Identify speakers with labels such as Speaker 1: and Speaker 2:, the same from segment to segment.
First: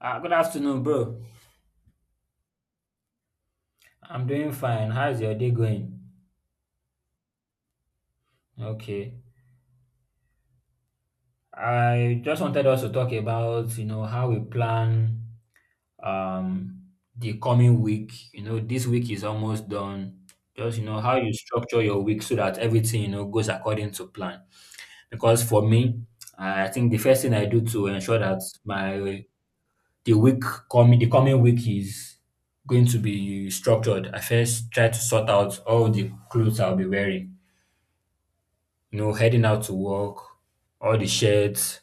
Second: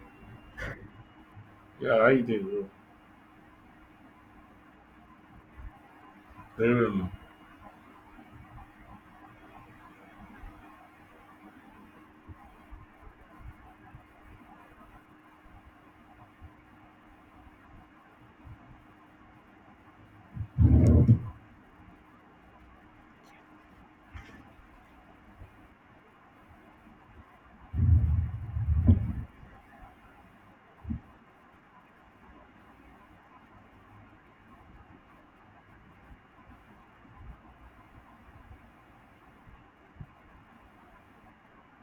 Speaker 1: Good afternoon, bro.
Speaker 2: Yeah, how you doing, bro?
Speaker 1: I'm doing fine. How's your day going?
Speaker 2: Very well, man.
Speaker 1: Okay. I just wanted us to talk about how we plan um the coming week. This week is almost done. Just how you structure your week so that everything goes according to plan. Because for me, I think the first thing I do to ensure that my the week coming the coming week is going to be structured. I first try to sort out all the clothes I'll be wearing heading out to work, all the shirts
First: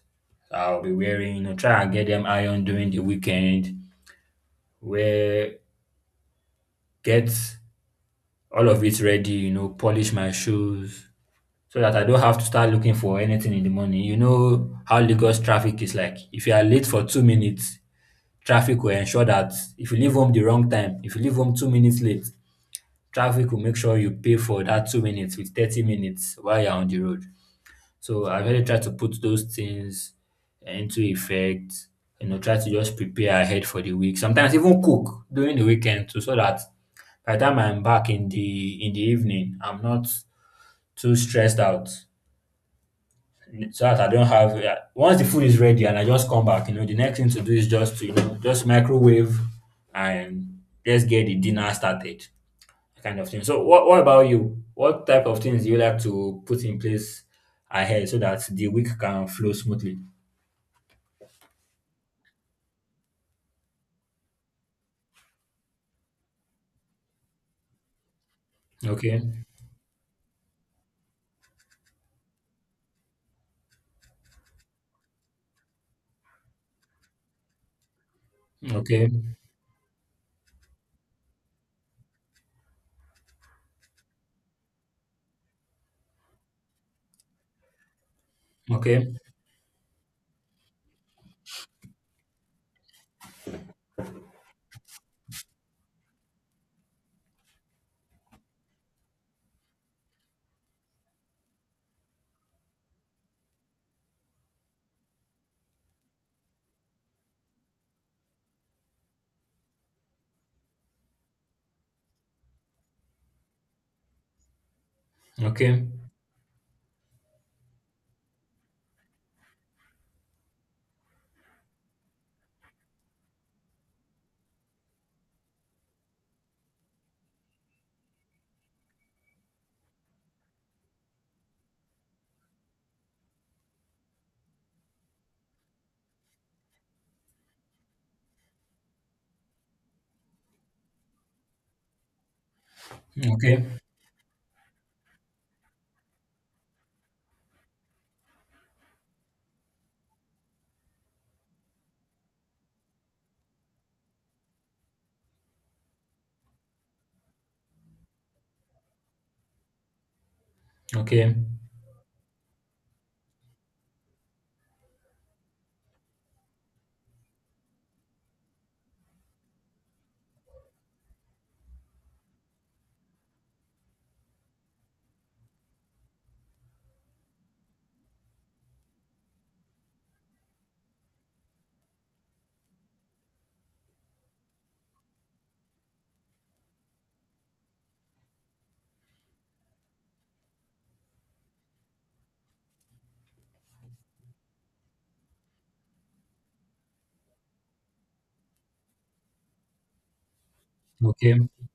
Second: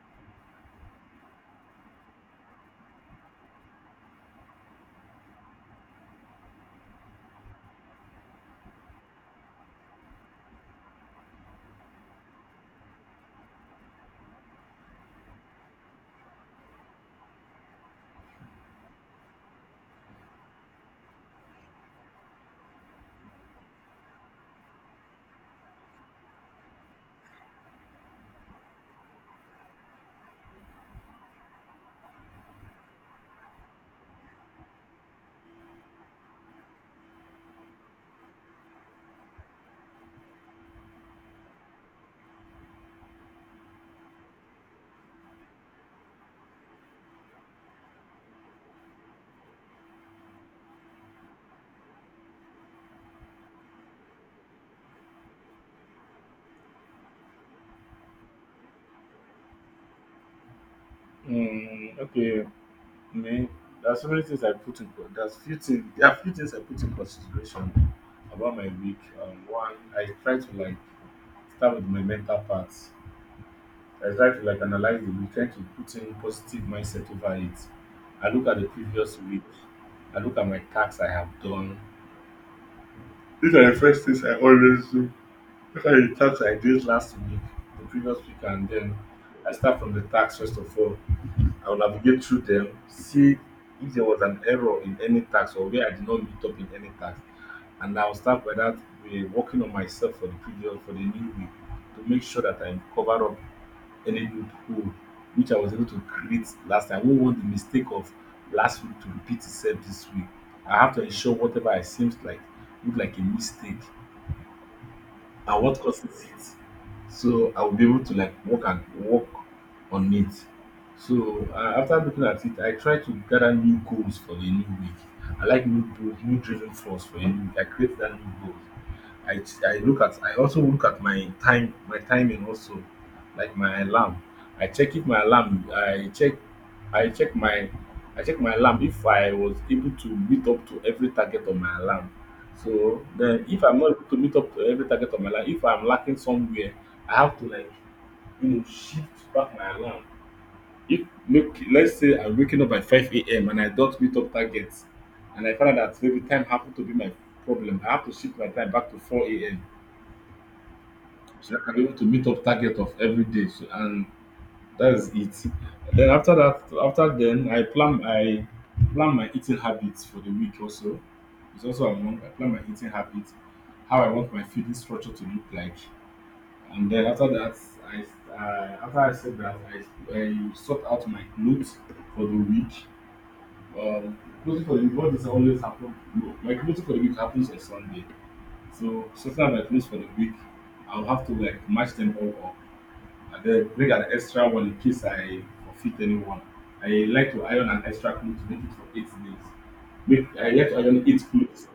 Speaker 1: I'll be wearing try and get them ironed during the weekend, wear, get all of it ready polish my shoes so that I don't have to start looking for anything in the morning. You know how Lagos traffic is like. If you are late for 2 minutes, traffic will ensure that if you leave home the wrong time, if you leave home 2 minutes late, traffic will make sure you pay for that 2 minutes with 30 minutes while you're on the road. So I really try to put those things into effect try to just prepare ahead for the week. Sometimes even cook during the weekend too, so that by the time I'm back in the evening, I'm not too stressed out. So that I don't have. Yeah, once the food is ready and I just come back the next thing to do is just to just microwave and just get the dinner started kind of thing. So what about you? What type of things do you like to put in place ahead so that the week can flow smoothly?
Speaker 2: Mm, okay, me. There are so many things I put in. There are few things I put in consideration about my week.
Speaker 1: Okay.
Speaker 2: One, I try to like start with my mental parts. I try to like analyze the week, try to put in positive mindset over it. I look at the
Speaker 1: Okay.
Speaker 2: previous week. I look at my tasks I have done. These are the first things I always do. Look at the tasks I did last week, the previous week, and then
Speaker 1: Okay.
Speaker 2: I start from the tasks first of all. I will navigate through them, see if there was an error in any task or where I did not meet up in any task. And I'll start by that working on myself for the new week to make sure that I cover up any loophole which I was able to create last time. I won't want the mistake of last week to repeat itself this week. I have to ensure whatever I seems like look like a mistake and what
Speaker 1: Okay.
Speaker 2: causes it. So I will be able to like work and work on it. So after looking at it, I try to gather new goals for the new week. I like new goals, new driven force for the new week. I create that new goals. I, I look at I also look at my time my timing also like my alarm. I check if my alarm I check my I check my alarm if I was able to meet up to every target on my alarm so then, if
Speaker 1: Okay.
Speaker 2: I'm not able to meet up to every target of my life, if I'm lacking somewhere, I have to like shift back my alarm. If make let's say I'm waking up at 5 a.m. and I don't meet up targets, and I find out that maybe time happened to be my problem, I have to shift my time back to 4 a.m.
Speaker 1: Okay.
Speaker 2: so I can be able to meet up target of every day. So and that's it. Then after that, I plan my eating habits for the week. Also, it's also among I plan my eating habits, how I want my feeding structure to look like, and then after that, I after I said that I sort out my clothes for the week. Um, clothing for the week, what does always happen? No, my clothes for the week happens on Sunday. So sometimes I close for the week, I'll have to like match them all up and then bring an extra one in case I forfeit anyone. I like to iron an extra cloth to make it for 8 days. Make I like to iron eight
Speaker 1: Okay.
Speaker 2: clothes,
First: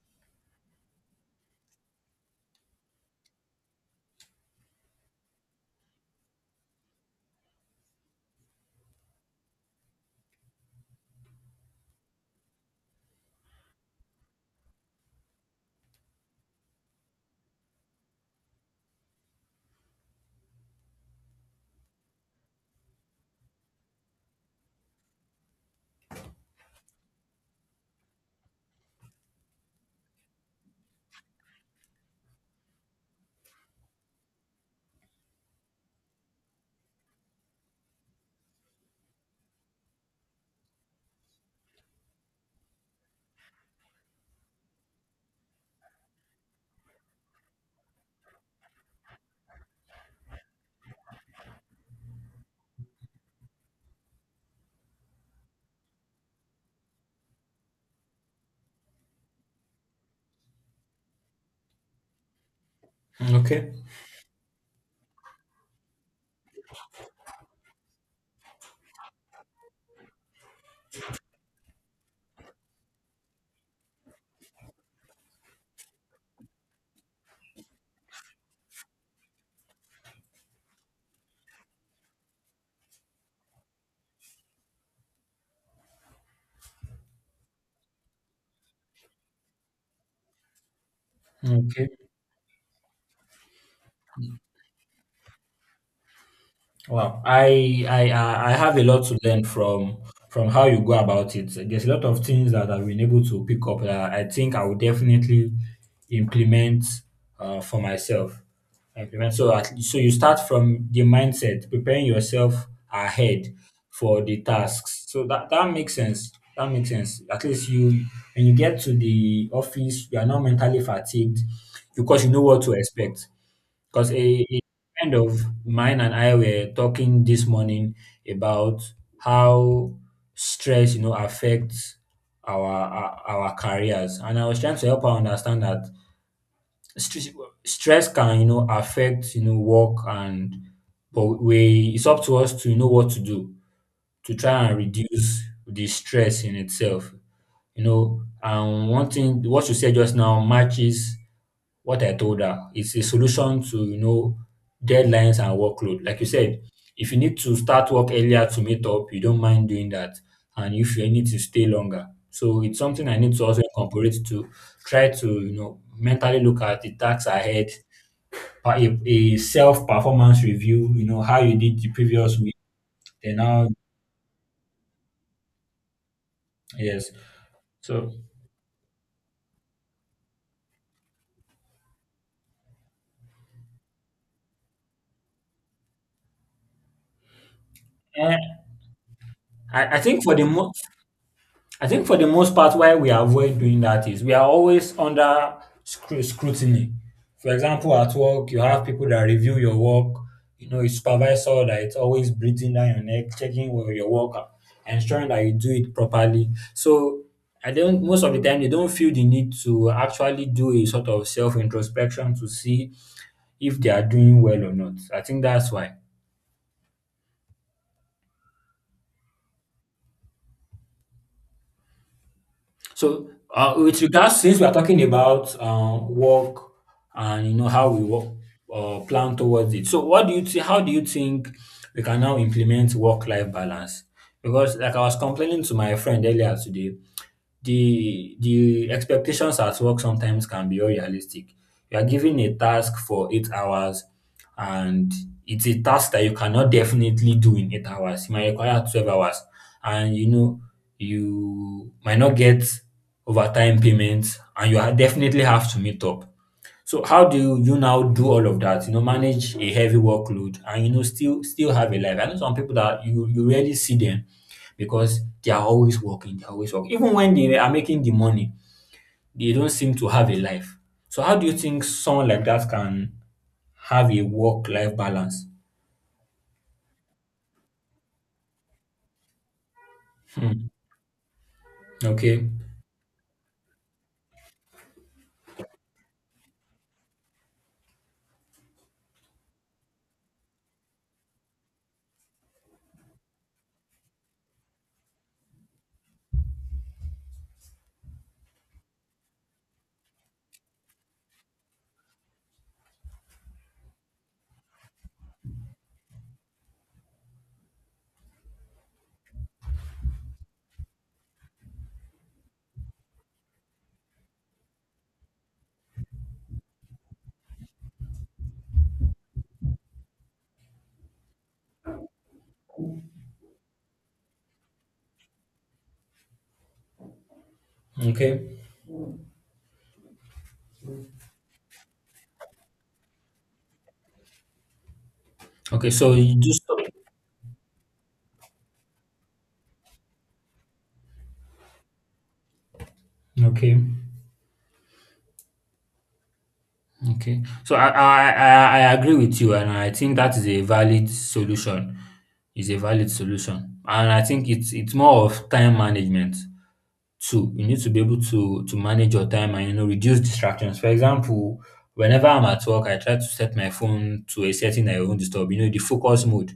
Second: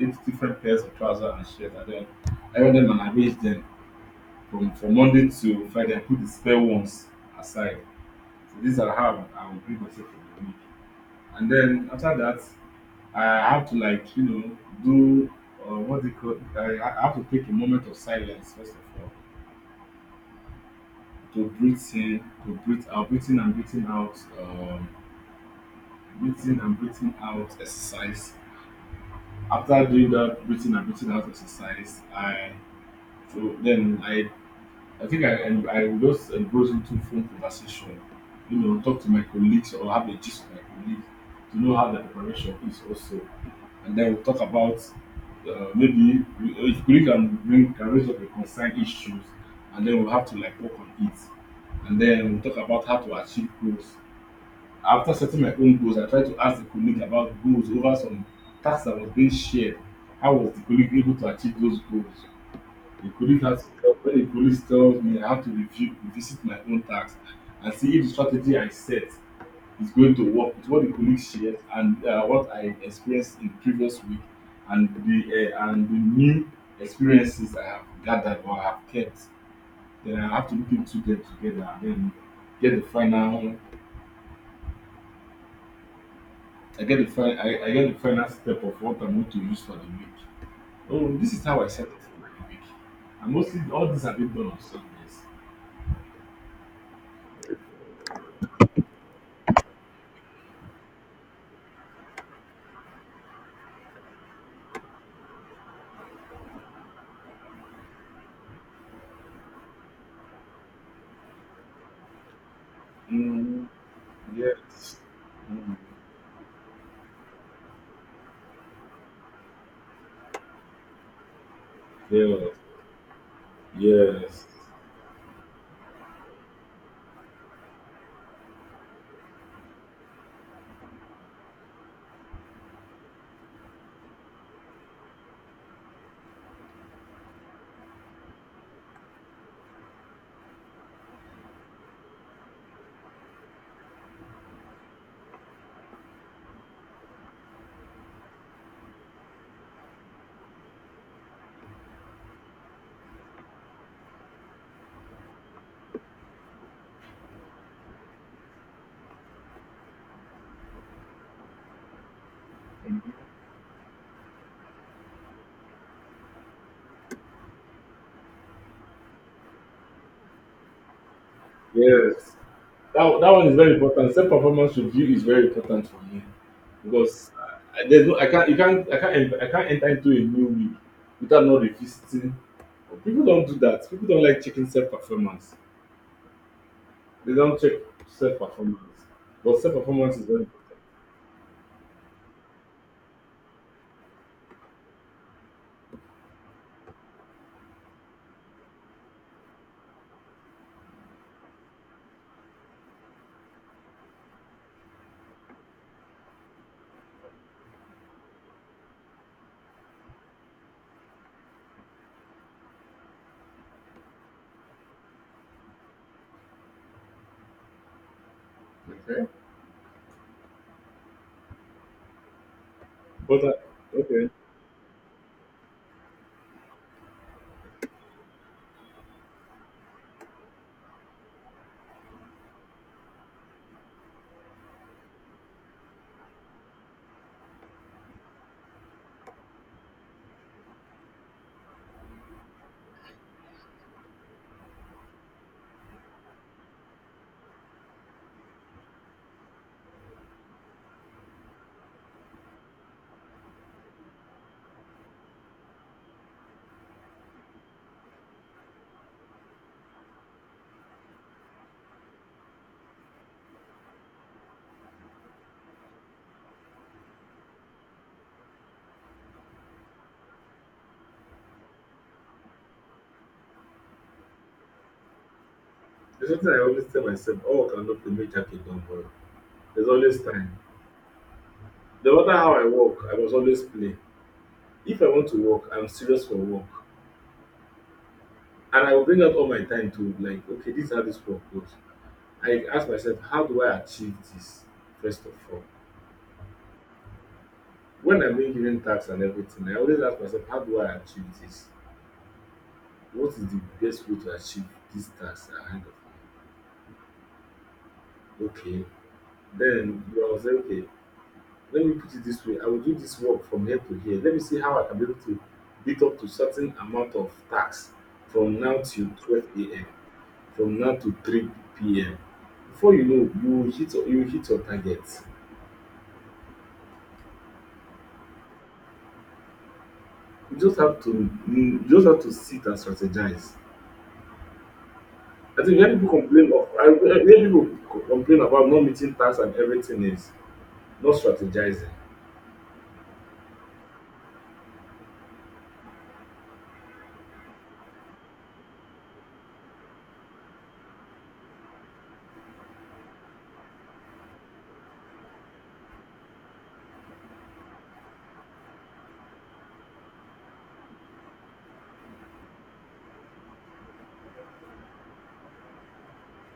Speaker 2: eight different pairs of trousers and shirt and then iron them and arrange them from Monday to Friday and put the spare ones aside. So these are how I will bring myself for the week. And then after that I have to like do what they call I have to take a moment of silence first of all to breathe in, to breathe out, breathing and breathing out, breathing and breathing out exercise. After doing that breathing and breathing out exercise, I so then I think I en- I will just engage into phone conversation, talk to my colleagues or have a gist with my colleagues to know how the preparation is also. And then we'll talk about if colleague can bring can raise up a concern issues and then we'll have to like work on it. And then we'll talk about how to achieve goals. After setting my own goals, I try to ask the colleague about goals over some tasks that was being shared. How was the colleague able to achieve those goals? The police has
Speaker 1: Okay.
Speaker 2: when the police tells me I have to revisit my own task and see if the strategy I set is going to work with what the colleague shared and what I experienced in the previous week and the new experiences I have gathered or have kept. Then I have to look into them together and then get the final I get the final I get the final step of what I'm going to use for the week. Oh, this is how I set
Speaker 1: Okay.
Speaker 2: up for my week. And mostly all these have been done on Sundays.
Speaker 1: Well, I have a lot to learn from how you go about it. There's a lot of things that I've been able to pick up that I think I will definitely implement for myself. So you start from the mindset, preparing yourself ahead
Speaker 2: Mm,
Speaker 1: for the
Speaker 2: yes.
Speaker 1: tasks. So that
Speaker 2: Mm.
Speaker 1: makes sense. That makes sense. At least you when you get to the office, you are not mentally fatigued because you know
Speaker 2: Yes.
Speaker 1: what to expect. Because a,
Speaker 2: Yes.
Speaker 1: a friend of mine and I were talking this morning about how stress affects our careers, and I was trying to help her understand that stress, stress can affect work and but we it's up to us to know what to do to try and reduce the stress in itself. And one thing what you said just now matches what I told her. It's a solution to deadlines and workload. Like you said, if you need to start work earlier to meet up, you don't mind doing that. And if you need to stay longer. So it's something I need to also incorporate to try to mentally look at the tasks ahead, a self performance review how you did the
Speaker 2: Yes.
Speaker 1: previous week.
Speaker 2: That
Speaker 1: Then
Speaker 2: one is
Speaker 1: now,
Speaker 2: very important. Self performance review is very important for me
Speaker 1: yes.
Speaker 2: because I, there's
Speaker 1: So
Speaker 2: no I can't you can't I can't enter into a new week without not revisiting. People don't do that. People don't like checking self performance. They don't check self
Speaker 1: eh,
Speaker 2: performance. But self
Speaker 1: I, I
Speaker 2: performance
Speaker 1: think
Speaker 2: is
Speaker 1: for the
Speaker 2: very
Speaker 1: mo- I think for the most part, why we avoid doing that is we are always under scrutiny. For example, at work, you have people that review your work. A supervisor that it's always breathing down your neck, checking where your work, are, ensuring that you do it properly. So I don't. Most of the time, they don't feel the need to actually do a sort of self introspection to see if they are doing well or not. I think that's why.
Speaker 2: important. Okay.
Speaker 1: So,
Speaker 2: But
Speaker 1: with
Speaker 2: okay.
Speaker 1: regards, since we are talking about work and how we work or plan towards it, so what do you think? How do you think we can now implement work-life balance? Because, like I was complaining to my friend earlier today, the expectations at work sometimes can be unrealistic. You are given a task for 8 hours, and it's a task that you cannot definitely do in 8 hours. It might require 12 hours, and you might not get overtime payments, and you definitely have to meet up. So how do you now do all of that? Manage a heavy workload and still have a life. I know some people that you rarely see them because they are always working, they are always working. Even when they are making the money, they don't seem to have a life. So how do you think someone like that can have a work-life balance?
Speaker 2: There's something I always tell myself, oh, I cannot play make jacket done well. There's always time.
Speaker 1: Hmm.
Speaker 2: No matter
Speaker 1: Okay.
Speaker 2: how I work, I must always play. If I want to work, I'm serious for work. And I will bring out all my time to like, okay, this is how this work goes. I ask myself, how do I achieve this? First of all, when I'm being given tasks and everything, I always ask myself, how do I achieve this? What is the best way to achieve this task ahead of me? Okay. Then you are say, okay, let me put it this way. I will do this work from here to here. Let me see how I can be able to beat up to certain amount of tasks from now till 12 a.m. from now to 3pm. Before you know, you will hit your target.
Speaker 1: Okay.
Speaker 2: You just have to sit and strategize. I think
Speaker 1: Okay.
Speaker 2: when
Speaker 1: So
Speaker 2: people
Speaker 1: you do
Speaker 2: complain of
Speaker 1: stop.
Speaker 2: I when people co- complain about not meeting tasks and everything is not strategizing.
Speaker 1: Okay. Okay. So I agree with you, and I think that is a valid solution. Is a valid solution, and I think it's more of time management too. You need to be able to manage your time and reduce distractions. For example, whenever I'm at work, I try to set my phone to a setting that it won't disturb. The focus mode,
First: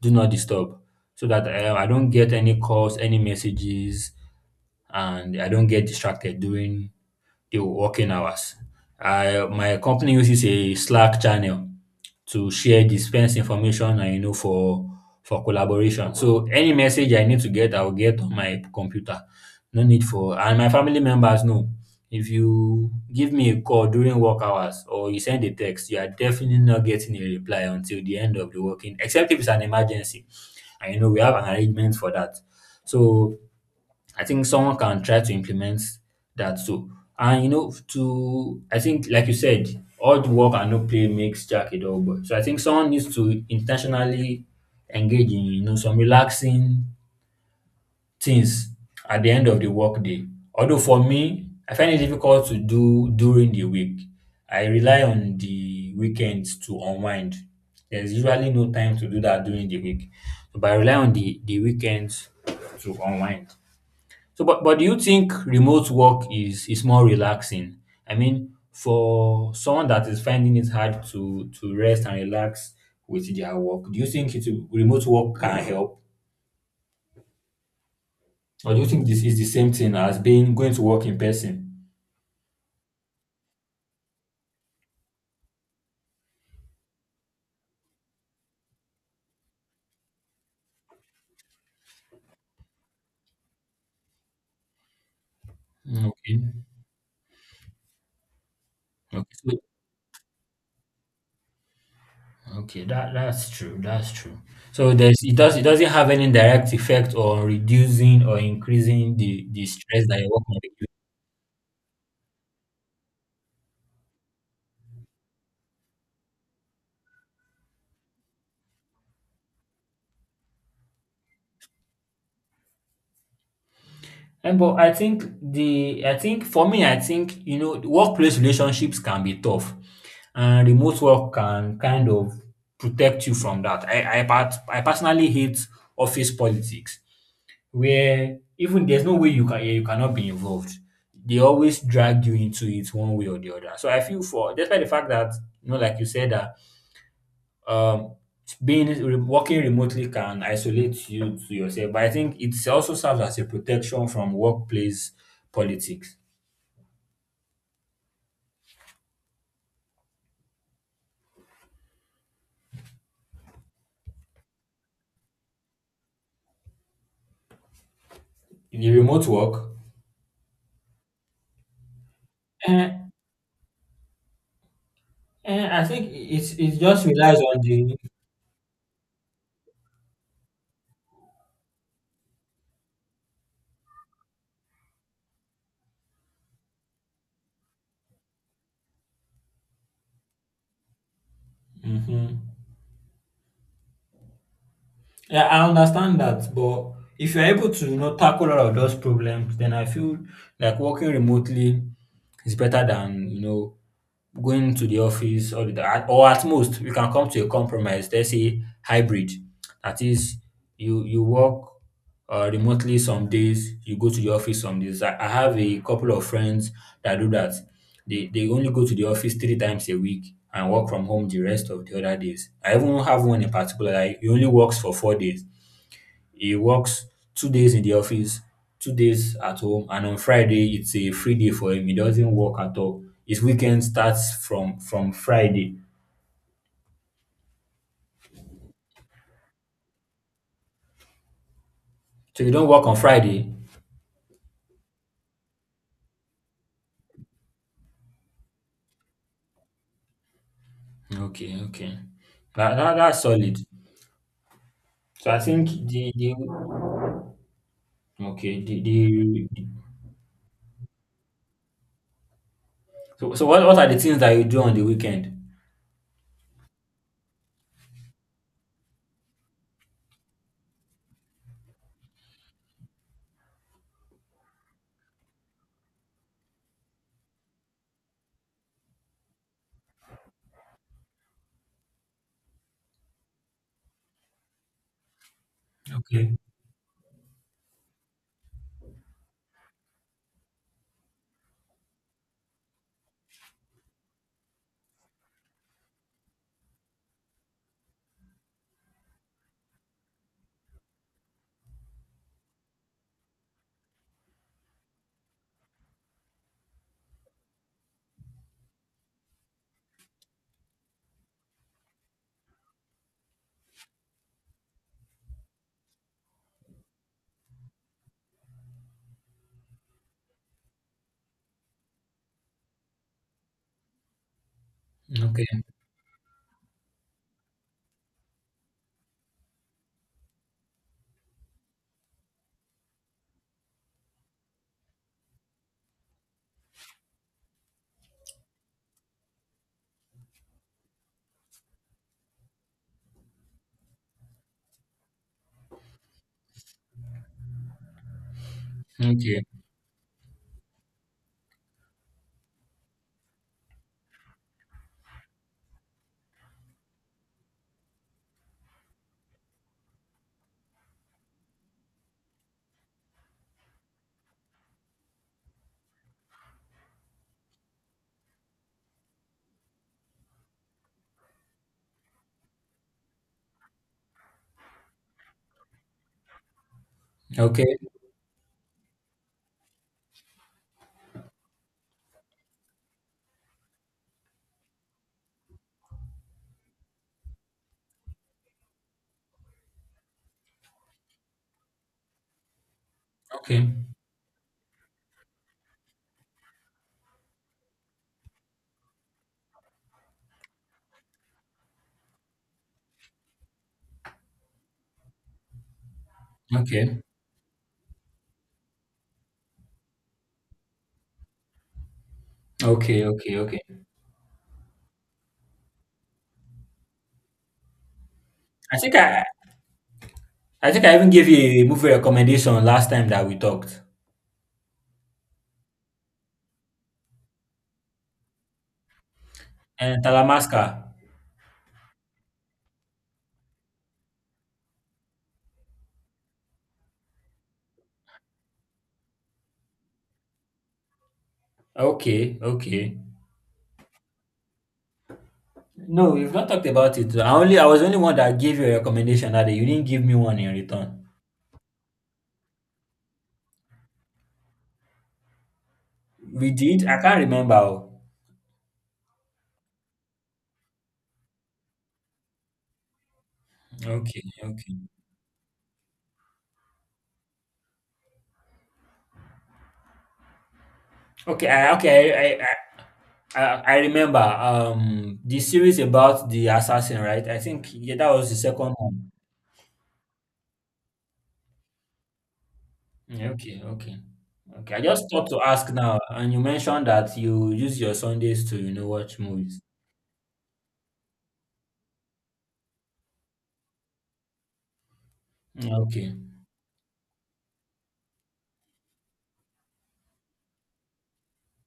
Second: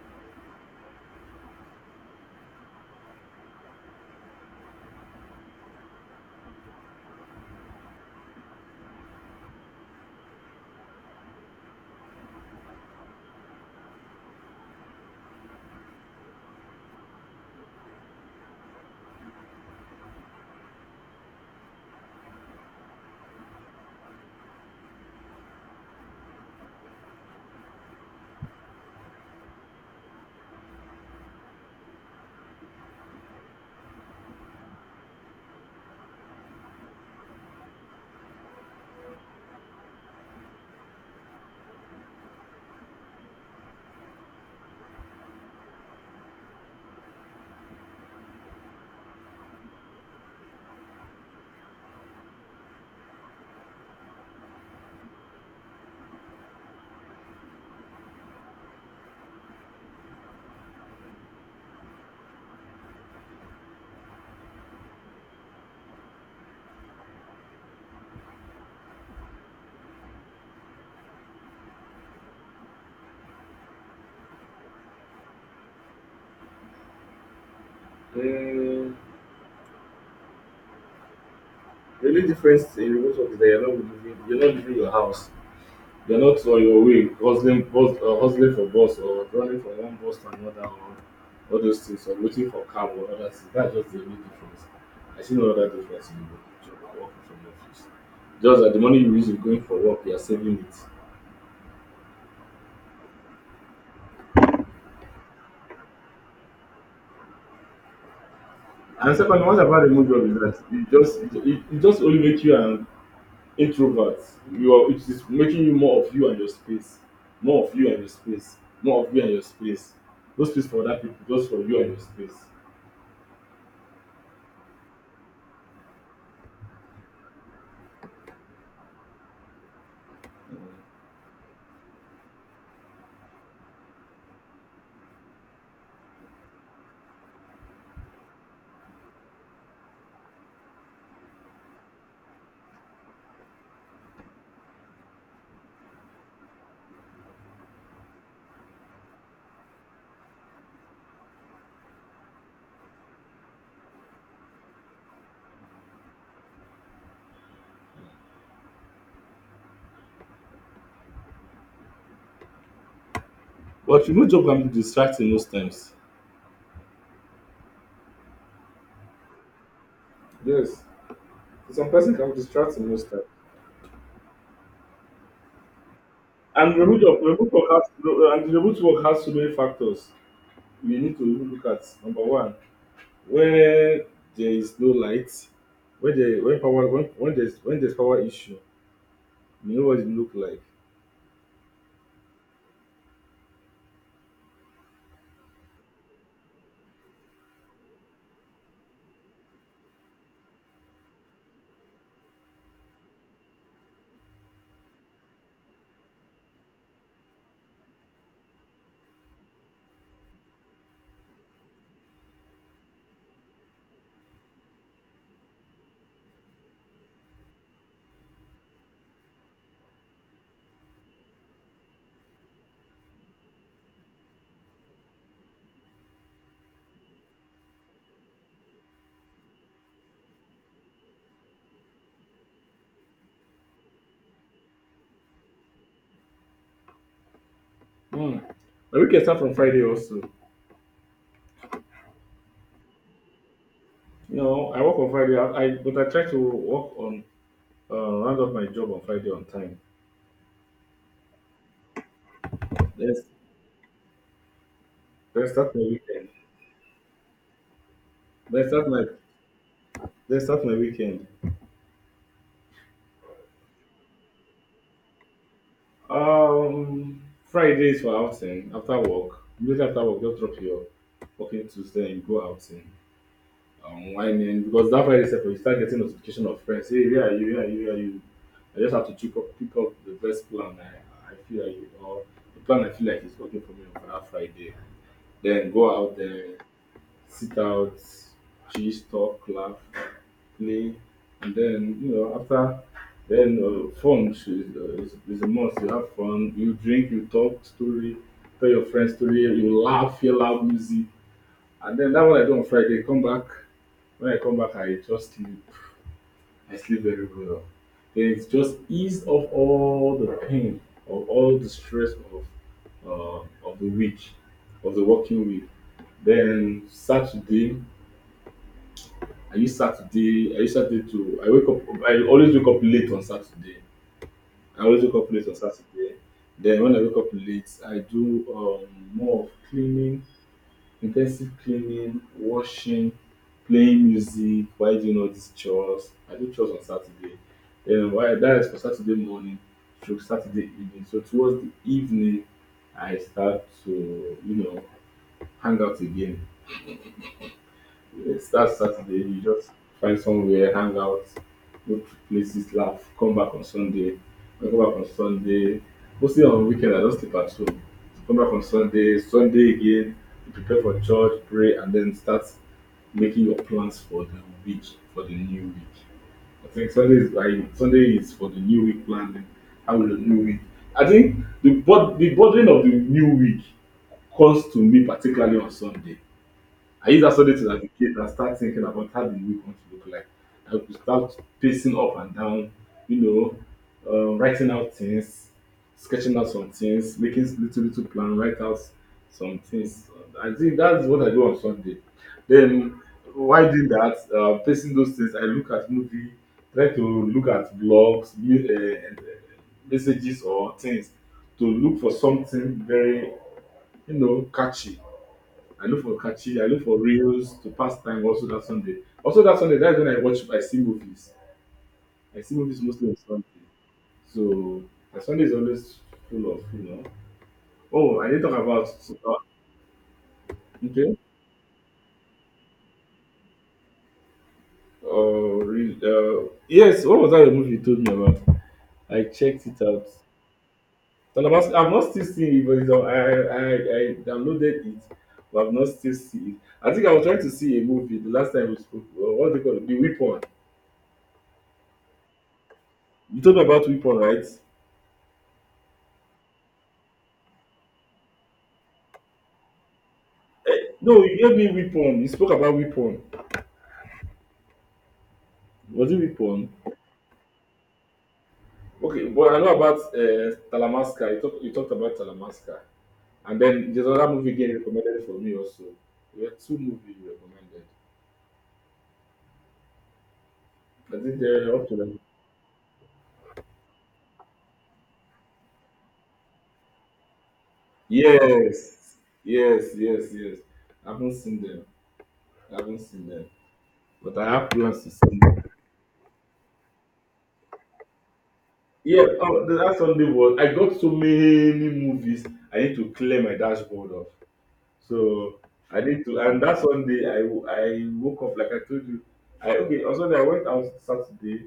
Speaker 1: do not disturb, so that I don't get any calls, any messages, and I don't get distracted during the working hours. My company uses a Slack channel to share dispense information and for collaboration. So any message I need to get, I'll get on my computer. No need for And my family members know. If you give me a call during work hours or you send a text, you are definitely not getting a reply until the end of the working, except if it's an emergency. And you know we have an arrangement for that. So I think someone can try to implement that too. And you know, to I think, like you said, hard work and no play makes Jack a dull boy. So I think someone needs to intentionally engage in some relaxing things at the end of the workday. Although for me, I find it difficult to do during the week. I rely on the weekends to unwind. There's usually no time to do that during the week. So, but I rely on the weekends to unwind. So, but do you think remote work is more relaxing? I mean, for someone that is finding it hard to rest and relax with their work, do you think remote work can help, or do you
Speaker 2: Mm,
Speaker 1: think this is the same thing as being going to work in person?
Speaker 2: the only difference in remote work is that you're not leaving your house. You're not on your way hustling for bus or running from one bus to another or all those things or waiting for cab or other things. That's just the only difference. I see no other
Speaker 1: Mm,
Speaker 2: difference in
Speaker 1: okay,
Speaker 2: the job and working from the office. Just that the money you use
Speaker 1: okay,
Speaker 2: in going for work, you are saving it.
Speaker 1: okay. That's true. That's true. So there's it doesn't have any direct effect on reducing or increasing
Speaker 2: And second,
Speaker 1: the
Speaker 2: what
Speaker 1: the
Speaker 2: about
Speaker 1: stress
Speaker 2: remote
Speaker 1: that
Speaker 2: job
Speaker 1: your
Speaker 2: is
Speaker 1: work might
Speaker 2: that
Speaker 1: be.
Speaker 2: it just only makes you an introvert. You are it is making you more of you and your space, more of you and your space, more of you and your space. No space for other people, just for you and your space.
Speaker 1: And but I think, for me, I think you know workplace relationships can be tough, and remote work can kind of protect you from that. I personally hate office politics, where even there's no way you can, yeah, you cannot be involved. They always drag you into it one way or the other. So I feel, for despite the fact that, you know, like you said, that um being working remotely can isolate you to yourself, but I think it also serves as a protection from workplace politics
Speaker 2: But remote job can be distracting most times.
Speaker 1: in the remote work,
Speaker 2: Yes, some person can be distracting most
Speaker 1: and
Speaker 2: time.
Speaker 1: I think it
Speaker 2: And remote
Speaker 1: just
Speaker 2: job,
Speaker 1: relies
Speaker 2: remote
Speaker 1: on
Speaker 2: work has
Speaker 1: the.
Speaker 2: no- and the remote work has so many factors we need to even look at. Number one, where there is no light, when there when power when there's power issue, you know what it look like.
Speaker 1: Mhm. Yeah, I understand that, but if you're able to tackle all of those problems, then I feel like working remotely. It's better than, going to the office all the time. Or at most, we can come to a compromise. Let's say hybrid. That is, you work remotely some days, you go to the office some days. I have a couple of friends that do that. They only go to the office 3 times a week and work from home the rest of the other days. I even have one in particular that he only works for 4 days. He works 2 days in the office, 2 days at home, and on Friday it's a free day for him. He doesn't work at all. His weekend starts from Friday.
Speaker 2: Hmm. But we can start from Friday also.
Speaker 1: So you don't work on Friday?
Speaker 2: You know, I work on Friday. I but I try to work on round up my job on Friday on time.
Speaker 1: Okay, okay. That, that
Speaker 2: Then
Speaker 1: that's solid. So I think
Speaker 2: start my weekend.
Speaker 1: the okay
Speaker 2: Then start my
Speaker 1: the
Speaker 2: then start my weekend.
Speaker 1: so what are the things that you do on the weekend?
Speaker 2: Fridays for outing after work. Immediately after work, just drop your working tools then you go outing. Whining because that Friday sef you start getting notification of friends. Hey, where are you? Where are you? Where are you? I just have to pick up the best plan I feel like or the plan I feel like is working for me for that Friday. Then go out
Speaker 1: Okay,
Speaker 2: there sit out, gist, talk, laugh, play, and then after then fun is a must. You have fun, you drink, you talk story, tell your friends story, you laugh, hear loud music, and then that what I do on Friday. Come back when I come back, I just sleep. I sleep very well. Then it just ease off all the pain of all the stress of the week, of the working week. Then Saturday, I use Saturday to I always wake up late on Saturday. I always wake up late on
Speaker 1: okay,
Speaker 2: Saturday. Then when I wake up late, I do more of cleaning, intensive cleaning, washing, playing music, while doing all these chores. I do chores on Saturday. Then why that is for Saturday morning to Saturday evening. So towards the evening I start to, hang out again. It starts Saturday. You
Speaker 1: okay,
Speaker 2: just find somewhere, hang out, go to places, laugh, come back on Sunday. When I come back on Sunday, mostly on weekend, I just sleep at home. So come back on Sunday, Sunday again, you prepare for church, pray, and then start making your plans for the week, for the new week. I think Sunday is like Sunday is for the new week planning. How will the new week? I think the burden of the new week comes to me particularly on Sunday. I use that Sunday to
Speaker 1: okay,
Speaker 2: navigate and start thinking about how the week wants to look like. I could start pacing up and down, you know, writing out things, sketching out some things, making little little plan, write out some things. I think that's what I do on Sunday. Then
Speaker 1: okay,
Speaker 2: while doing that, pacing those things, I look at movie, try to look at blogs, messages or things to look for something very, catchy. I look for catchy. I look for
Speaker 1: okay,
Speaker 2: reels to pass time. Also that Sunday. Also that Sunday. That's when I watch. I see movies. I see movies
Speaker 1: okay,
Speaker 2: mostly on
Speaker 1: okay, okay.
Speaker 2: Sunday. So Sunday is always full of. Oh, I didn't talk
Speaker 1: I
Speaker 2: about
Speaker 1: think
Speaker 2: uh,
Speaker 1: I even
Speaker 2: okay.
Speaker 1: gave you a movie recommendation last time that we talked.
Speaker 2: Yes. What was that a movie you told me about? I checked it
Speaker 1: And
Speaker 2: out.
Speaker 1: Talamasca.
Speaker 2: And I've not still seen it, but I downloaded it, but I've not still seen it. I think I was trying to see a movie the last time we spoke. What do you call it? The Weapon.
Speaker 1: Okay, okay.
Speaker 2: You told me about Weapon, right?
Speaker 1: No, we've not talked about it. I was the only one that gave you a recommendation that day. You didn't give me one in return.
Speaker 2: No, you gave me weapon. You spoke about weapon. Was it
Speaker 1: We
Speaker 2: weapon?
Speaker 1: did. I can't remember. Oh.
Speaker 2: Okay, but I know about Talamasca. You talked about Talamasca. And then there's
Speaker 1: Okay,
Speaker 2: another movie
Speaker 1: okay,
Speaker 2: again recommended for me also. There were two movies you recommended. I think
Speaker 1: okay. I,
Speaker 2: they're up to them.
Speaker 1: okay, I, I, I, I I remember. The series about the assassin, right? I think yeah, that was the second one.
Speaker 2: Yes, yes, yes, yes. I haven't seen them. I haven't seen
Speaker 1: Yeah,
Speaker 2: them.
Speaker 1: okay, okay,
Speaker 2: But I have
Speaker 1: okay. I
Speaker 2: plans
Speaker 1: just
Speaker 2: to
Speaker 1: thought to
Speaker 2: see them.
Speaker 1: ask now, and you mentioned that you use your Sundays to watch
Speaker 2: Yeah,
Speaker 1: movies.
Speaker 2: oh, the last Sunday was I got so many movies I need to clear my dashboard of. So I
Speaker 1: Okay,
Speaker 2: need to, and that Sunday I woke up like I told you. I Okay, on Sunday I went out Saturday,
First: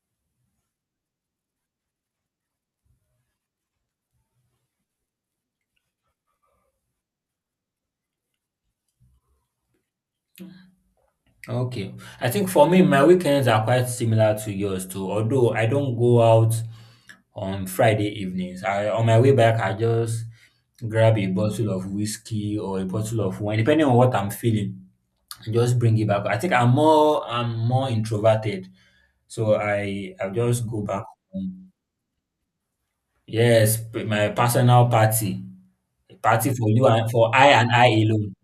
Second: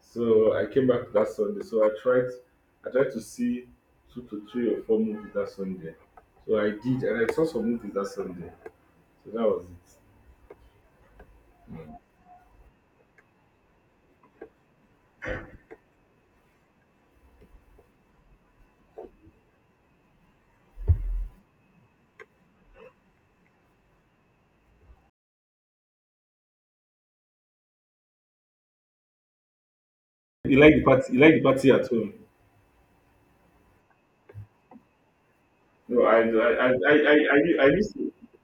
Speaker 2: so I came back that Sunday. So I tried to see two to three or four movies that Sunday. So I did, and I saw some movies that Sunday. So that was it.
Speaker 1: okay.
Speaker 2: Mm.
Speaker 1: I think for me, my weekends are quite similar to yours too, although I don't go out on Friday evenings. I On my way back, I just grab a bottle of whiskey or a bottle of wine, depending on what I'm feeling, and just bring it back. I think I'm more introverted. So I
Speaker 2: You
Speaker 1: just
Speaker 2: like
Speaker 1: go
Speaker 2: the
Speaker 1: back
Speaker 2: party? You like the
Speaker 1: home.
Speaker 2: party at home?
Speaker 1: Yes, my personal party.
Speaker 2: No,
Speaker 1: A
Speaker 2: I
Speaker 1: party
Speaker 2: I I
Speaker 1: for you
Speaker 2: I
Speaker 1: and
Speaker 2: I,
Speaker 1: for I
Speaker 2: I I
Speaker 1: and I
Speaker 2: used to.
Speaker 1: alone.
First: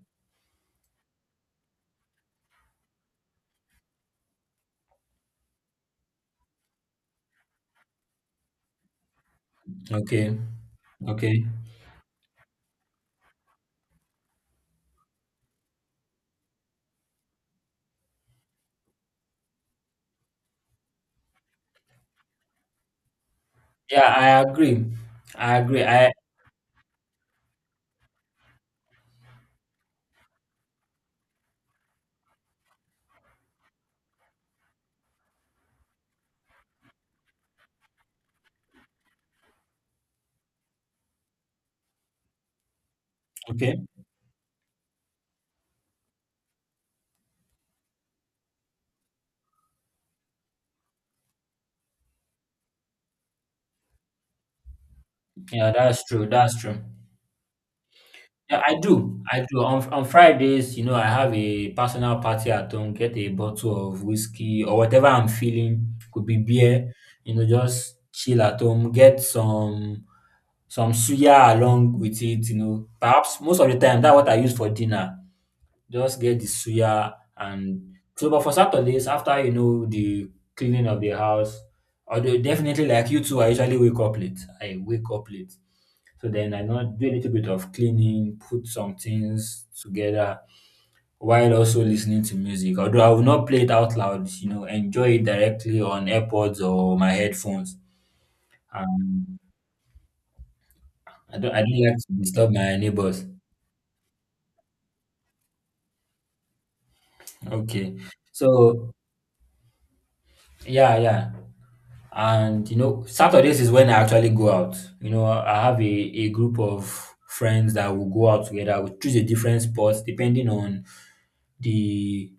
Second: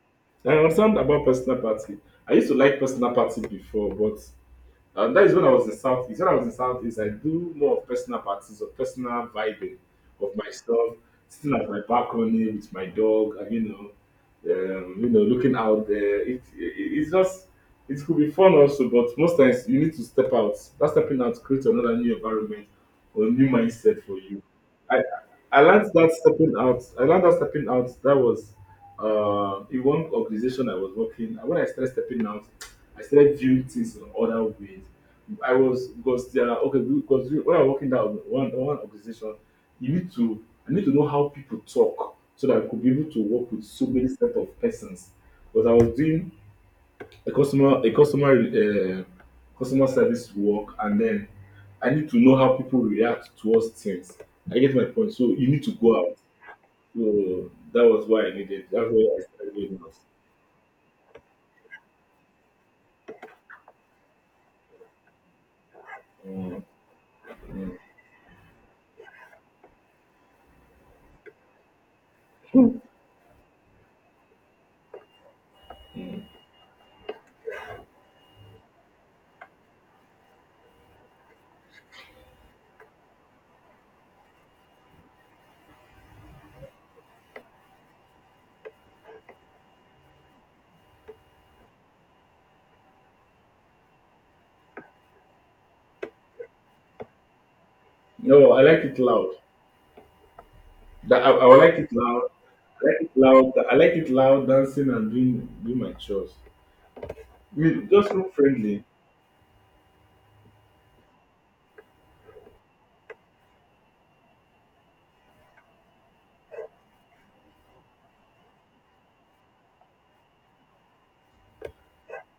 Speaker 2: I understand about personal party. I used to like personal party before, but that is when I was in Southeast. When I was in Southeast, I do more of personal parties or personal vibing of
Speaker 1: Okay.
Speaker 2: myself,
Speaker 1: Okay.
Speaker 2: sitting at my balcony with my dog, and looking out there. It's just it could be fun also, but most times you need to step out. That stepping out creates another new environment or new
Speaker 1: Yeah,
Speaker 2: mindset for
Speaker 1: I
Speaker 2: you.
Speaker 1: agree.
Speaker 2: I
Speaker 1: I
Speaker 2: I
Speaker 1: agree.
Speaker 2: learned that
Speaker 1: I
Speaker 2: stepping out. I learned that stepping out. That was in one organization I was working. When I started stepping out. I started viewing things in other ways. I was because there are okay because when I'm working down one organization, you need to I need to know how people talk so that I could be able to work with
Speaker 1: Okay.
Speaker 2: so many set of persons. Because I was doing a customer customer service work and then I need to know how people react towards things. I get my point. So you need
Speaker 1: Yeah,
Speaker 2: to go
Speaker 1: that's
Speaker 2: out.
Speaker 1: true. That's true.
Speaker 2: So that was why I
Speaker 1: Yeah,
Speaker 2: needed.
Speaker 1: I
Speaker 2: That's why
Speaker 1: do.
Speaker 2: I
Speaker 1: I
Speaker 2: started
Speaker 1: do.
Speaker 2: going
Speaker 1: On
Speaker 2: out.
Speaker 1: on Fridays, I have a personal party at home, get a bottle of whiskey or whatever I'm feeling, could be
Speaker 2: Mm,
Speaker 1: beer,
Speaker 2: mm.
Speaker 1: just chill at home, get some suya along with it. Perhaps most of the time that's what I use for dinner. Just get the suya and so but for Saturdays, after the cleaning of the house, although definitely like you two, I usually wake up late. I wake up late. So then I now do a little bit of cleaning, put some things together while also listening to music. Although I will not play it out loud, enjoy it directly on AirPods or my headphones.
Speaker 2: No, I like it loud.
Speaker 1: Um, I
Speaker 2: I
Speaker 1: don't,
Speaker 2: would
Speaker 1: I
Speaker 2: like
Speaker 1: don't
Speaker 2: it
Speaker 1: like to
Speaker 2: loud.
Speaker 1: disturb my
Speaker 2: I like it
Speaker 1: neighbors.
Speaker 2: loud. I like it loud dancing and doing my chores. I mean,
Speaker 1: Okay.
Speaker 2: just look friendly.
Speaker 1: So yeah, yeah. And Saturdays is when I actually go out. I have a group of friends that will go out together. We choose a different spot depending on the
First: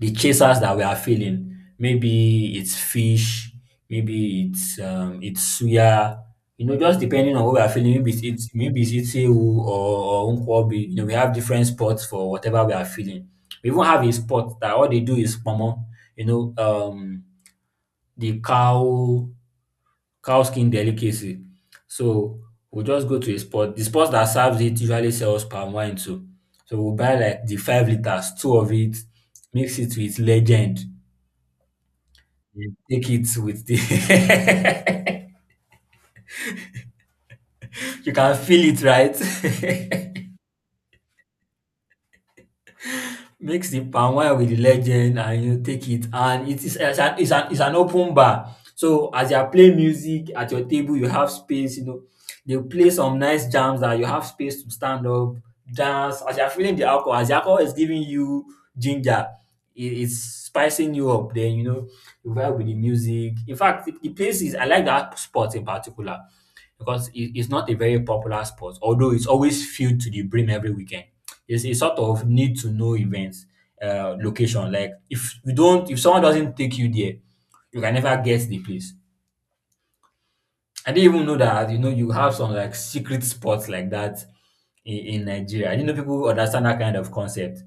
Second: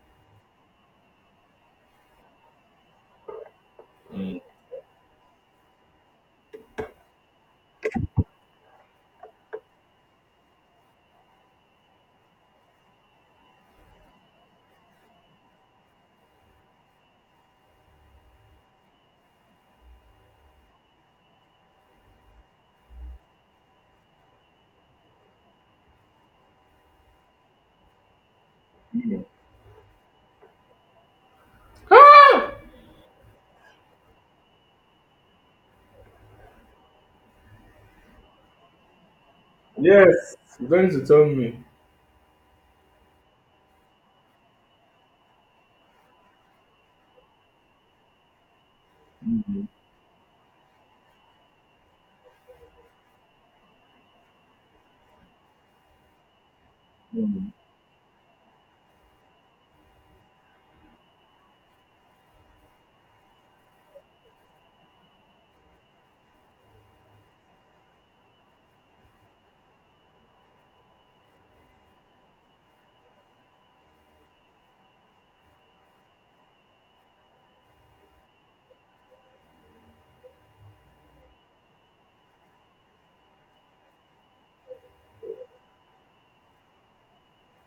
Speaker 1: the chasers that we are feeling. Maybe it's fish, maybe it's suya. You know, just depending on what we are feeling. Maybe it's Itzehu or Nkwobi. We have different spots for whatever we are feeling. We even have a spot that all they do is pomo. You know, um, the cow skin delicacy. So we'll just go to a spot. The spot that serves it usually sells palm wine too. So we'll buy like the 5 liters, two of it,
Speaker 2: You know.
Speaker 1: mix it with legend. You take it with the you can feel it, right?
Speaker 2: Yes, you don't need to tell me.
Speaker 1: Mix the palm wine with the legend and you take it. And it is it's an, it's an, it's an open bar. So as you are
Speaker 2: Mhm,
Speaker 1: playing music at your table, you have space, they play some nice jams that you have space to stand up, dance. As you are feeling the alcohol, as the
Speaker 2: mhm.
Speaker 1: alcohol is giving you ginger, it's spicing you up. Then, you vibe with the music. In fact, the places, I like that spot in particular because it's not a very popular sport, although it's always filled to the brim every weekend. It's a sort of need to know events, location. Like if someone doesn't take you there, you can never get the place. I didn't even know that you have some like secret spots like that in Nigeria. I didn't know people understand that kind of concept.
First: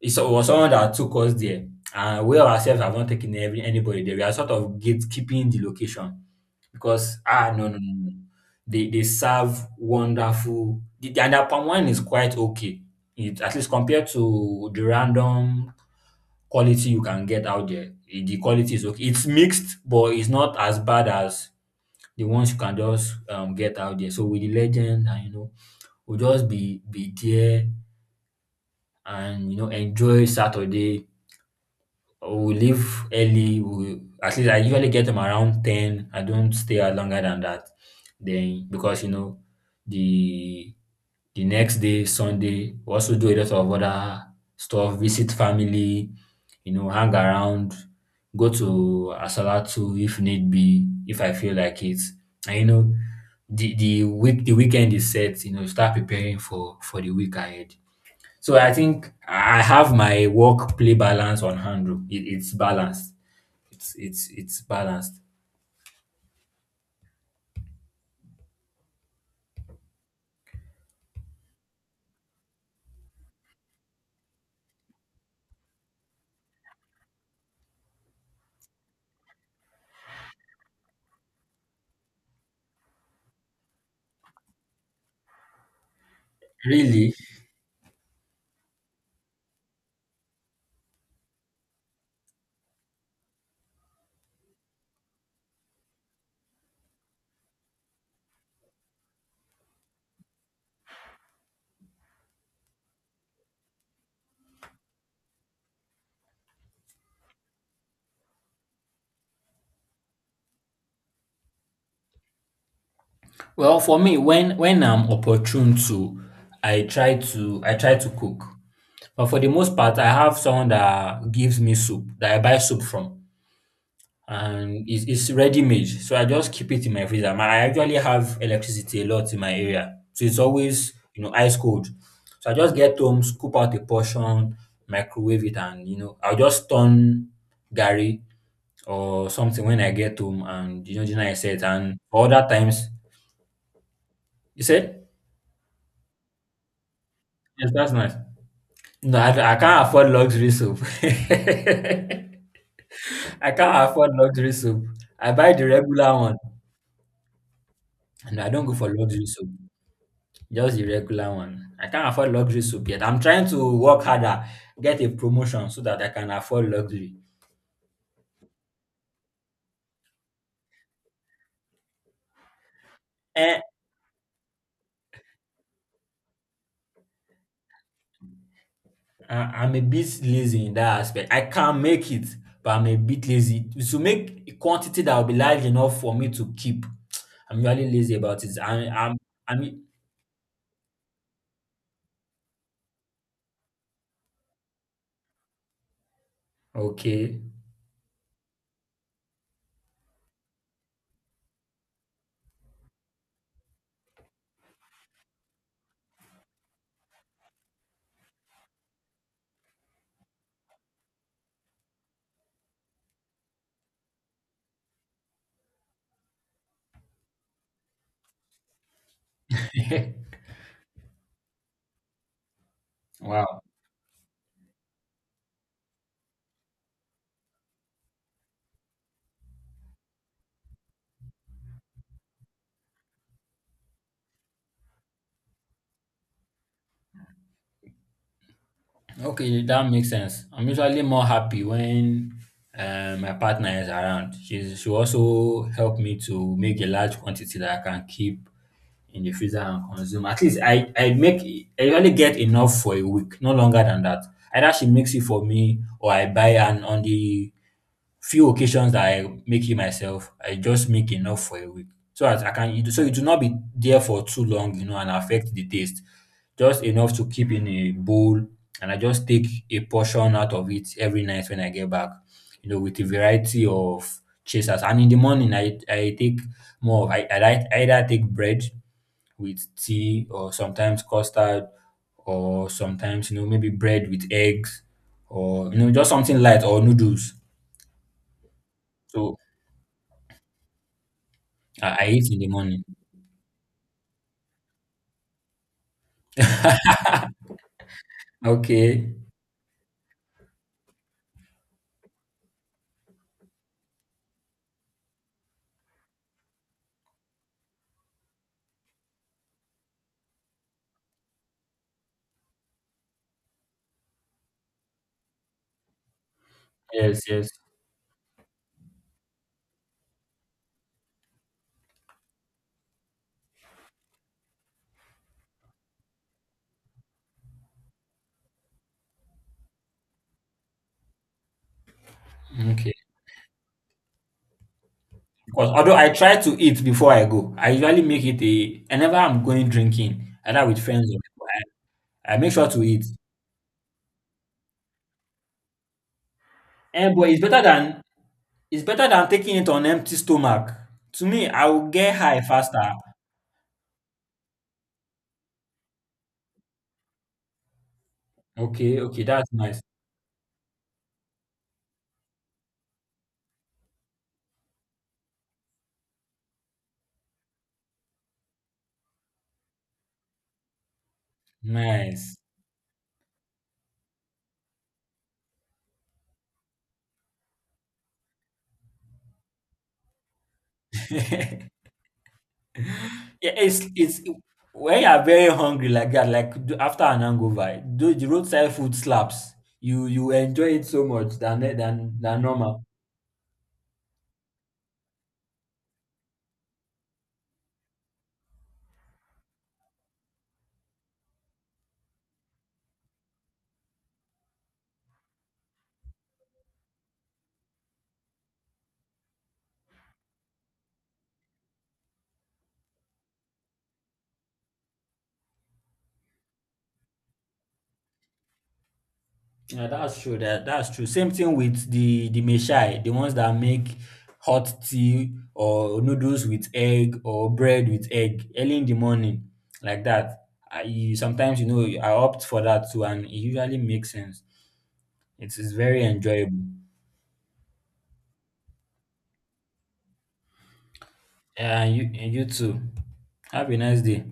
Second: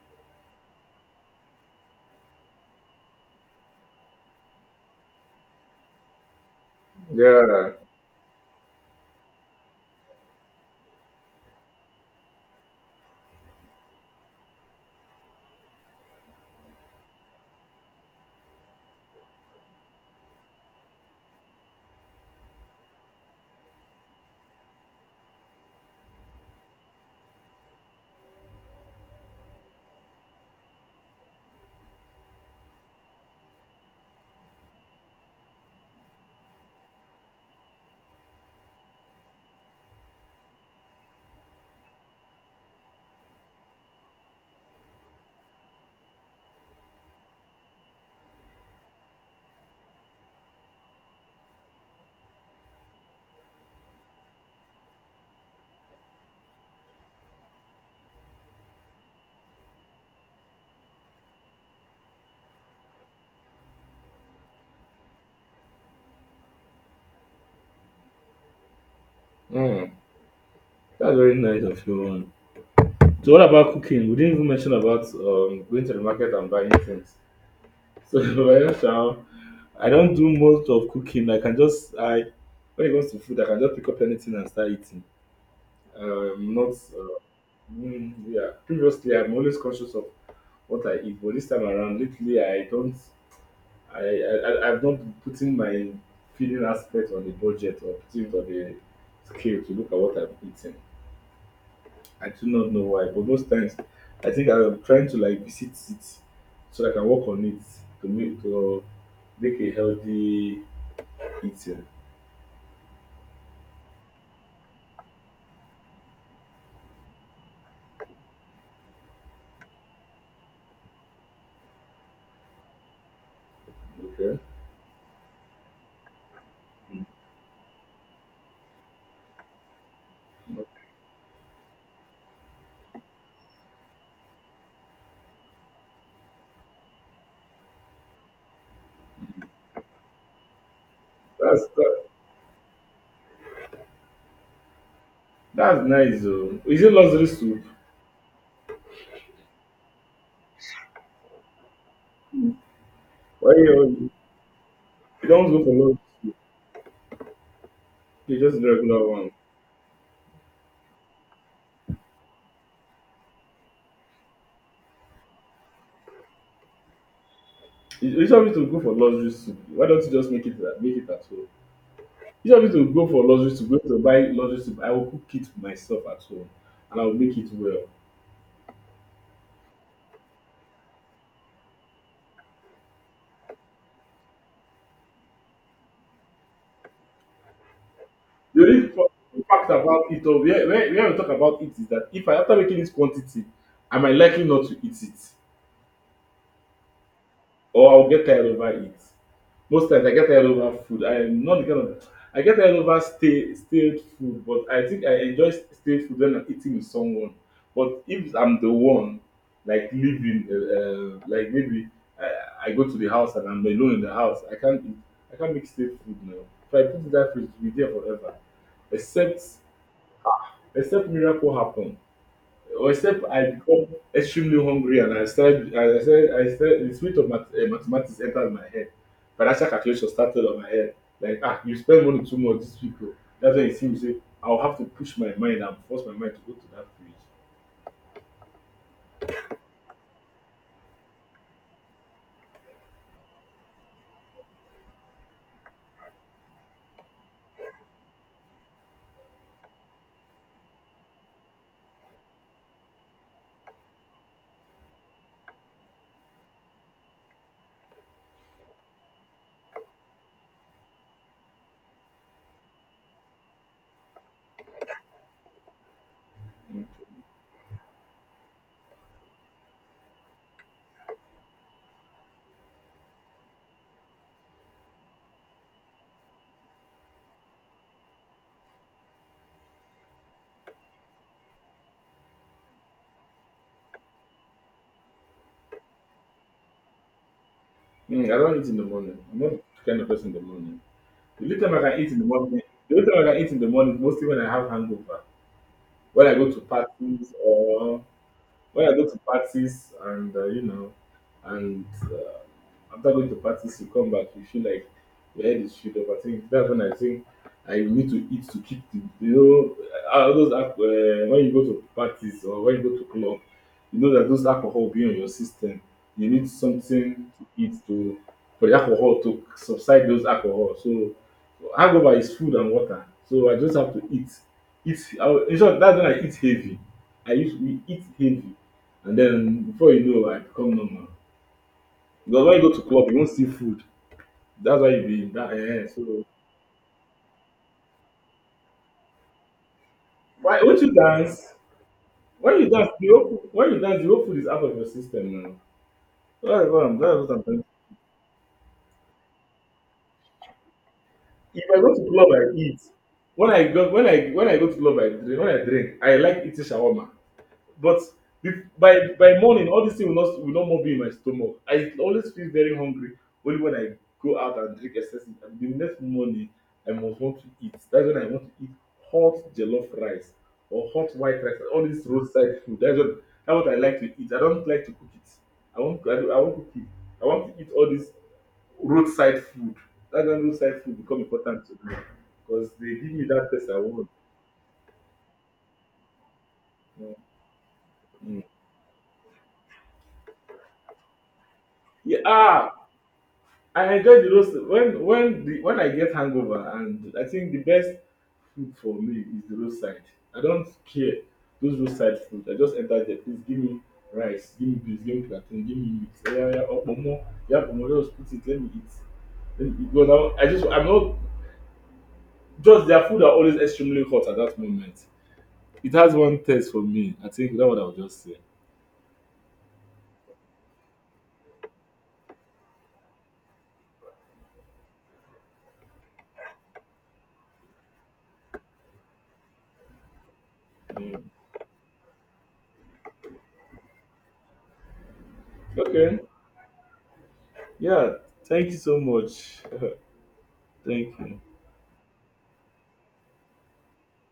Speaker 1: It was someone that took us there, and we ourselves have not taken every anybody there. We are sort of gatekeeping the location because no,
Speaker 2: Yeah,
Speaker 1: no, no, no. They serve wonderful the and their palm wine is quite okay. It at least compared to the random quality you can get out there, the quality is okay. It's mixed, but it's not as bad as the ones you can just get out there. So with the legend and we'll just be there and enjoy Saturday. We leave early. We At least I usually get them around 10. I don't stay out longer than that. Then because the the next day Sunday we also do a lot of other stuff. Visit family, hang around, go to Asalatu if need be, if I feel like it. And the weekend is set. Start preparing for the week ahead. So I think I have my work play balance on handle. It's balanced. It's balanced.
Speaker 2: mm. That's very nice of you, man. So, what about cooking? We didn't even mention about going to the market and buying things. So, by shall I don't do most of cooking. I can just I when it comes to food, I can just pick up anything and start eating. Not
Speaker 1: Really?
Speaker 2: mm, yeah. Previously, I'm always conscious of what I eat. But this time around, lately, I don't. I've not been putting my feeding aspect on the budget or putting it on the scale to look at what I'm eating. I do not know why, but most times, I think I'm trying to like visit it so I can work on it to make a healthy eating.
Speaker 1: Well, for me, when I'm opportune to, I try to cook. But for the most part, I have someone that gives me soup that I buy soup from.
Speaker 2: Okay,
Speaker 1: And it's ready made, so I just keep it in my freezer. I actually have electricity a lot in my area, so it's always ice cold, so I just get home, scoop out a portion, microwave it, and I'll just turn gary or something when I get home, and gina I set.
Speaker 2: that's
Speaker 1: And
Speaker 2: that,
Speaker 1: for other times you said
Speaker 2: that's nice though. Is it luxury soup?
Speaker 1: yes that's nice. No, I can't afford luxury soap. I
Speaker 2: Why
Speaker 1: can't afford
Speaker 2: you
Speaker 1: luxury soap.
Speaker 2: you
Speaker 1: I
Speaker 2: don't
Speaker 1: buy
Speaker 2: go
Speaker 1: the
Speaker 2: for luxury
Speaker 1: regular one
Speaker 2: soup? You
Speaker 1: and I
Speaker 2: just
Speaker 1: don't
Speaker 2: do
Speaker 1: go for
Speaker 2: regular
Speaker 1: luxury
Speaker 2: one.
Speaker 1: soap. Just the regular one. I can't afford luxury soup yet. I'm trying to work harder, get a promotion so that I can afford luxury.
Speaker 2: You want me to go for luxury soup. Why don't you just make it at home? You just want me to go for luxury
Speaker 1: Eh,
Speaker 2: soup, go to buy luxury soup. I will cook it myself at home and I will make it well.
Speaker 1: I- I'm a bit lazy in that aspect. I can make it, but I'm a bit lazy. To make a quantity that will be large enough for me to keep, I'm really lazy about it.
Speaker 2: The only fa- fact
Speaker 1: I'm
Speaker 2: about it all, where we talk about it is that if I after making this quantity, I might likely not to eat it
Speaker 1: okay.
Speaker 2: or I'll get tired over it. Most times I get tired over food. I am not the kind of I get tired over stay stale food, but I think I enjoy stale food when I'm eating with someone. But if I'm the one like living, like maybe I go to the house and I'm alone in the house, I can't eat, I can't make stale food now. If I put it in that fridge, it will be there forever. Except except miracle happen except I
Speaker 1: Wow.
Speaker 2: become extremely hungry and I started, I said, the spirit of mathematics entered my head. Financial calculation started on my head. Like, ah, you spend money too much, these people. That's when you see me say, I'll have to push my mind and force my mind to go to that place.
Speaker 1: Okay, that makes sense. I'm usually more happy when my partner is around. She also helped me to make a large quantity that I can keep in the freezer and consume. At least I usually get enough for a week, no longer than that. Either she makes it for me or I buy, and on the few occasions that I make it myself, I just make enough for a week. So as I can it so it will not be there for too long, and affect the taste. Just
Speaker 2: Mm.
Speaker 1: enough to keep in a bowl and I just take a portion out of it every night when I get back, with a variety of chasers. And in the morning I take more of I either take bread with tea or sometimes custard or sometimes maybe bread with eggs or just something light or noodles.
Speaker 2: Mm, I don't eat in the morning.
Speaker 1: So
Speaker 2: I'm not the kind of person in the morning. The little time I
Speaker 1: I,
Speaker 2: can
Speaker 1: I
Speaker 2: eat in the
Speaker 1: eat in the
Speaker 2: morning,
Speaker 1: morning.
Speaker 2: the little time I can eat in the morning is mostly when I have hangover. When I go to parties or when I go
Speaker 1: Okay.
Speaker 2: to parties and, you know, and after going to parties, you come back, you feel like your head is filled up. I think that's when I think I need to eat to keep the, you know, all those, when you go to parties or when you go to club, you know that those alcohol being on your system, you need something
Speaker 1: Yes,
Speaker 2: to
Speaker 1: yes.
Speaker 2: eat to, for the alcohol to subside those alcohol. So hangover is food and water. So I just have to eat. Eat. In short, that's when I eat heavy. I used to eat heavy. And then before you know, I become normal. Because when you go to
Speaker 1: Okay.
Speaker 2: club, you won't see food. That's why you be that.
Speaker 1: Because
Speaker 2: Eh,
Speaker 1: although I
Speaker 2: so
Speaker 1: try to eat before I go, I usually make it a whenever I'm going drinking,
Speaker 2: why
Speaker 1: either with
Speaker 2: won't you
Speaker 1: friends or people,
Speaker 2: dance?
Speaker 1: I make
Speaker 2: When
Speaker 1: sure
Speaker 2: you
Speaker 1: to
Speaker 2: dance,
Speaker 1: eat.
Speaker 2: the whole food, when you dance, the whole food is out of your system now.
Speaker 1: And but
Speaker 2: That's what
Speaker 1: it's
Speaker 2: I'm
Speaker 1: better
Speaker 2: saying.
Speaker 1: than it's better than taking it on empty stomach. To me,
Speaker 2: If
Speaker 1: I
Speaker 2: I
Speaker 1: will
Speaker 2: go to
Speaker 1: get
Speaker 2: club,
Speaker 1: high
Speaker 2: I eat.
Speaker 1: faster.
Speaker 2: When I go to club, I drink. When I drink, I like eating shawarma. But
Speaker 1: Okay, okay,
Speaker 2: by
Speaker 1: that's
Speaker 2: morning,
Speaker 1: nice.
Speaker 2: all this thing will not more be in my stomach. I always feel very hungry only when I go out and drink excessive. And the next morning, I must want to eat. That's when I want to eat hot jollof rice or hot white rice. All this
Speaker 1: Nice.
Speaker 2: roadside food. That's what I like to eat. I don't like to cook it. I want I, don't- I want to cook it. I want to eat all this roadside food. That's when roadside food become important to me because they give me that
Speaker 1: Yeah,
Speaker 2: taste I
Speaker 1: it's
Speaker 2: want.
Speaker 1: it's when you are very hungry like that, like after
Speaker 2: Mm.
Speaker 1: an hangover, do the
Speaker 2: Mm.
Speaker 1: roadside food slaps. You enjoy it so much than than
Speaker 2: Yeah,
Speaker 1: than normal.
Speaker 2: ah, I enjoy the roast when the when I get hangover and I think the best food for me is the roadside. I don't care those roadside food. I just enter there. Please give me rice, give me beans, give me plantain, give me meat. Oh, yeah, yeah, oh pomo. Yeah, pomo. Just put it. Let me eat. Let me eat. Because I just I'm not just their food are always extremely hot at that moment. It has one taste for me. I think that's what I'll just say.
Speaker 1: Yeah, that's true. That's true. Same thing with the meshai, the ones that make hot tea or noodles with egg or bread with egg early in the morning, like that. I you,
Speaker 2: Mm.
Speaker 1: sometimes I opt for that too, and it usually makes sense. It is very
Speaker 2: Okay.
Speaker 1: enjoyable.
Speaker 2: Yeah. Thank you so much. Thank you.
Speaker 1: Yeah, and you too. Have a nice day.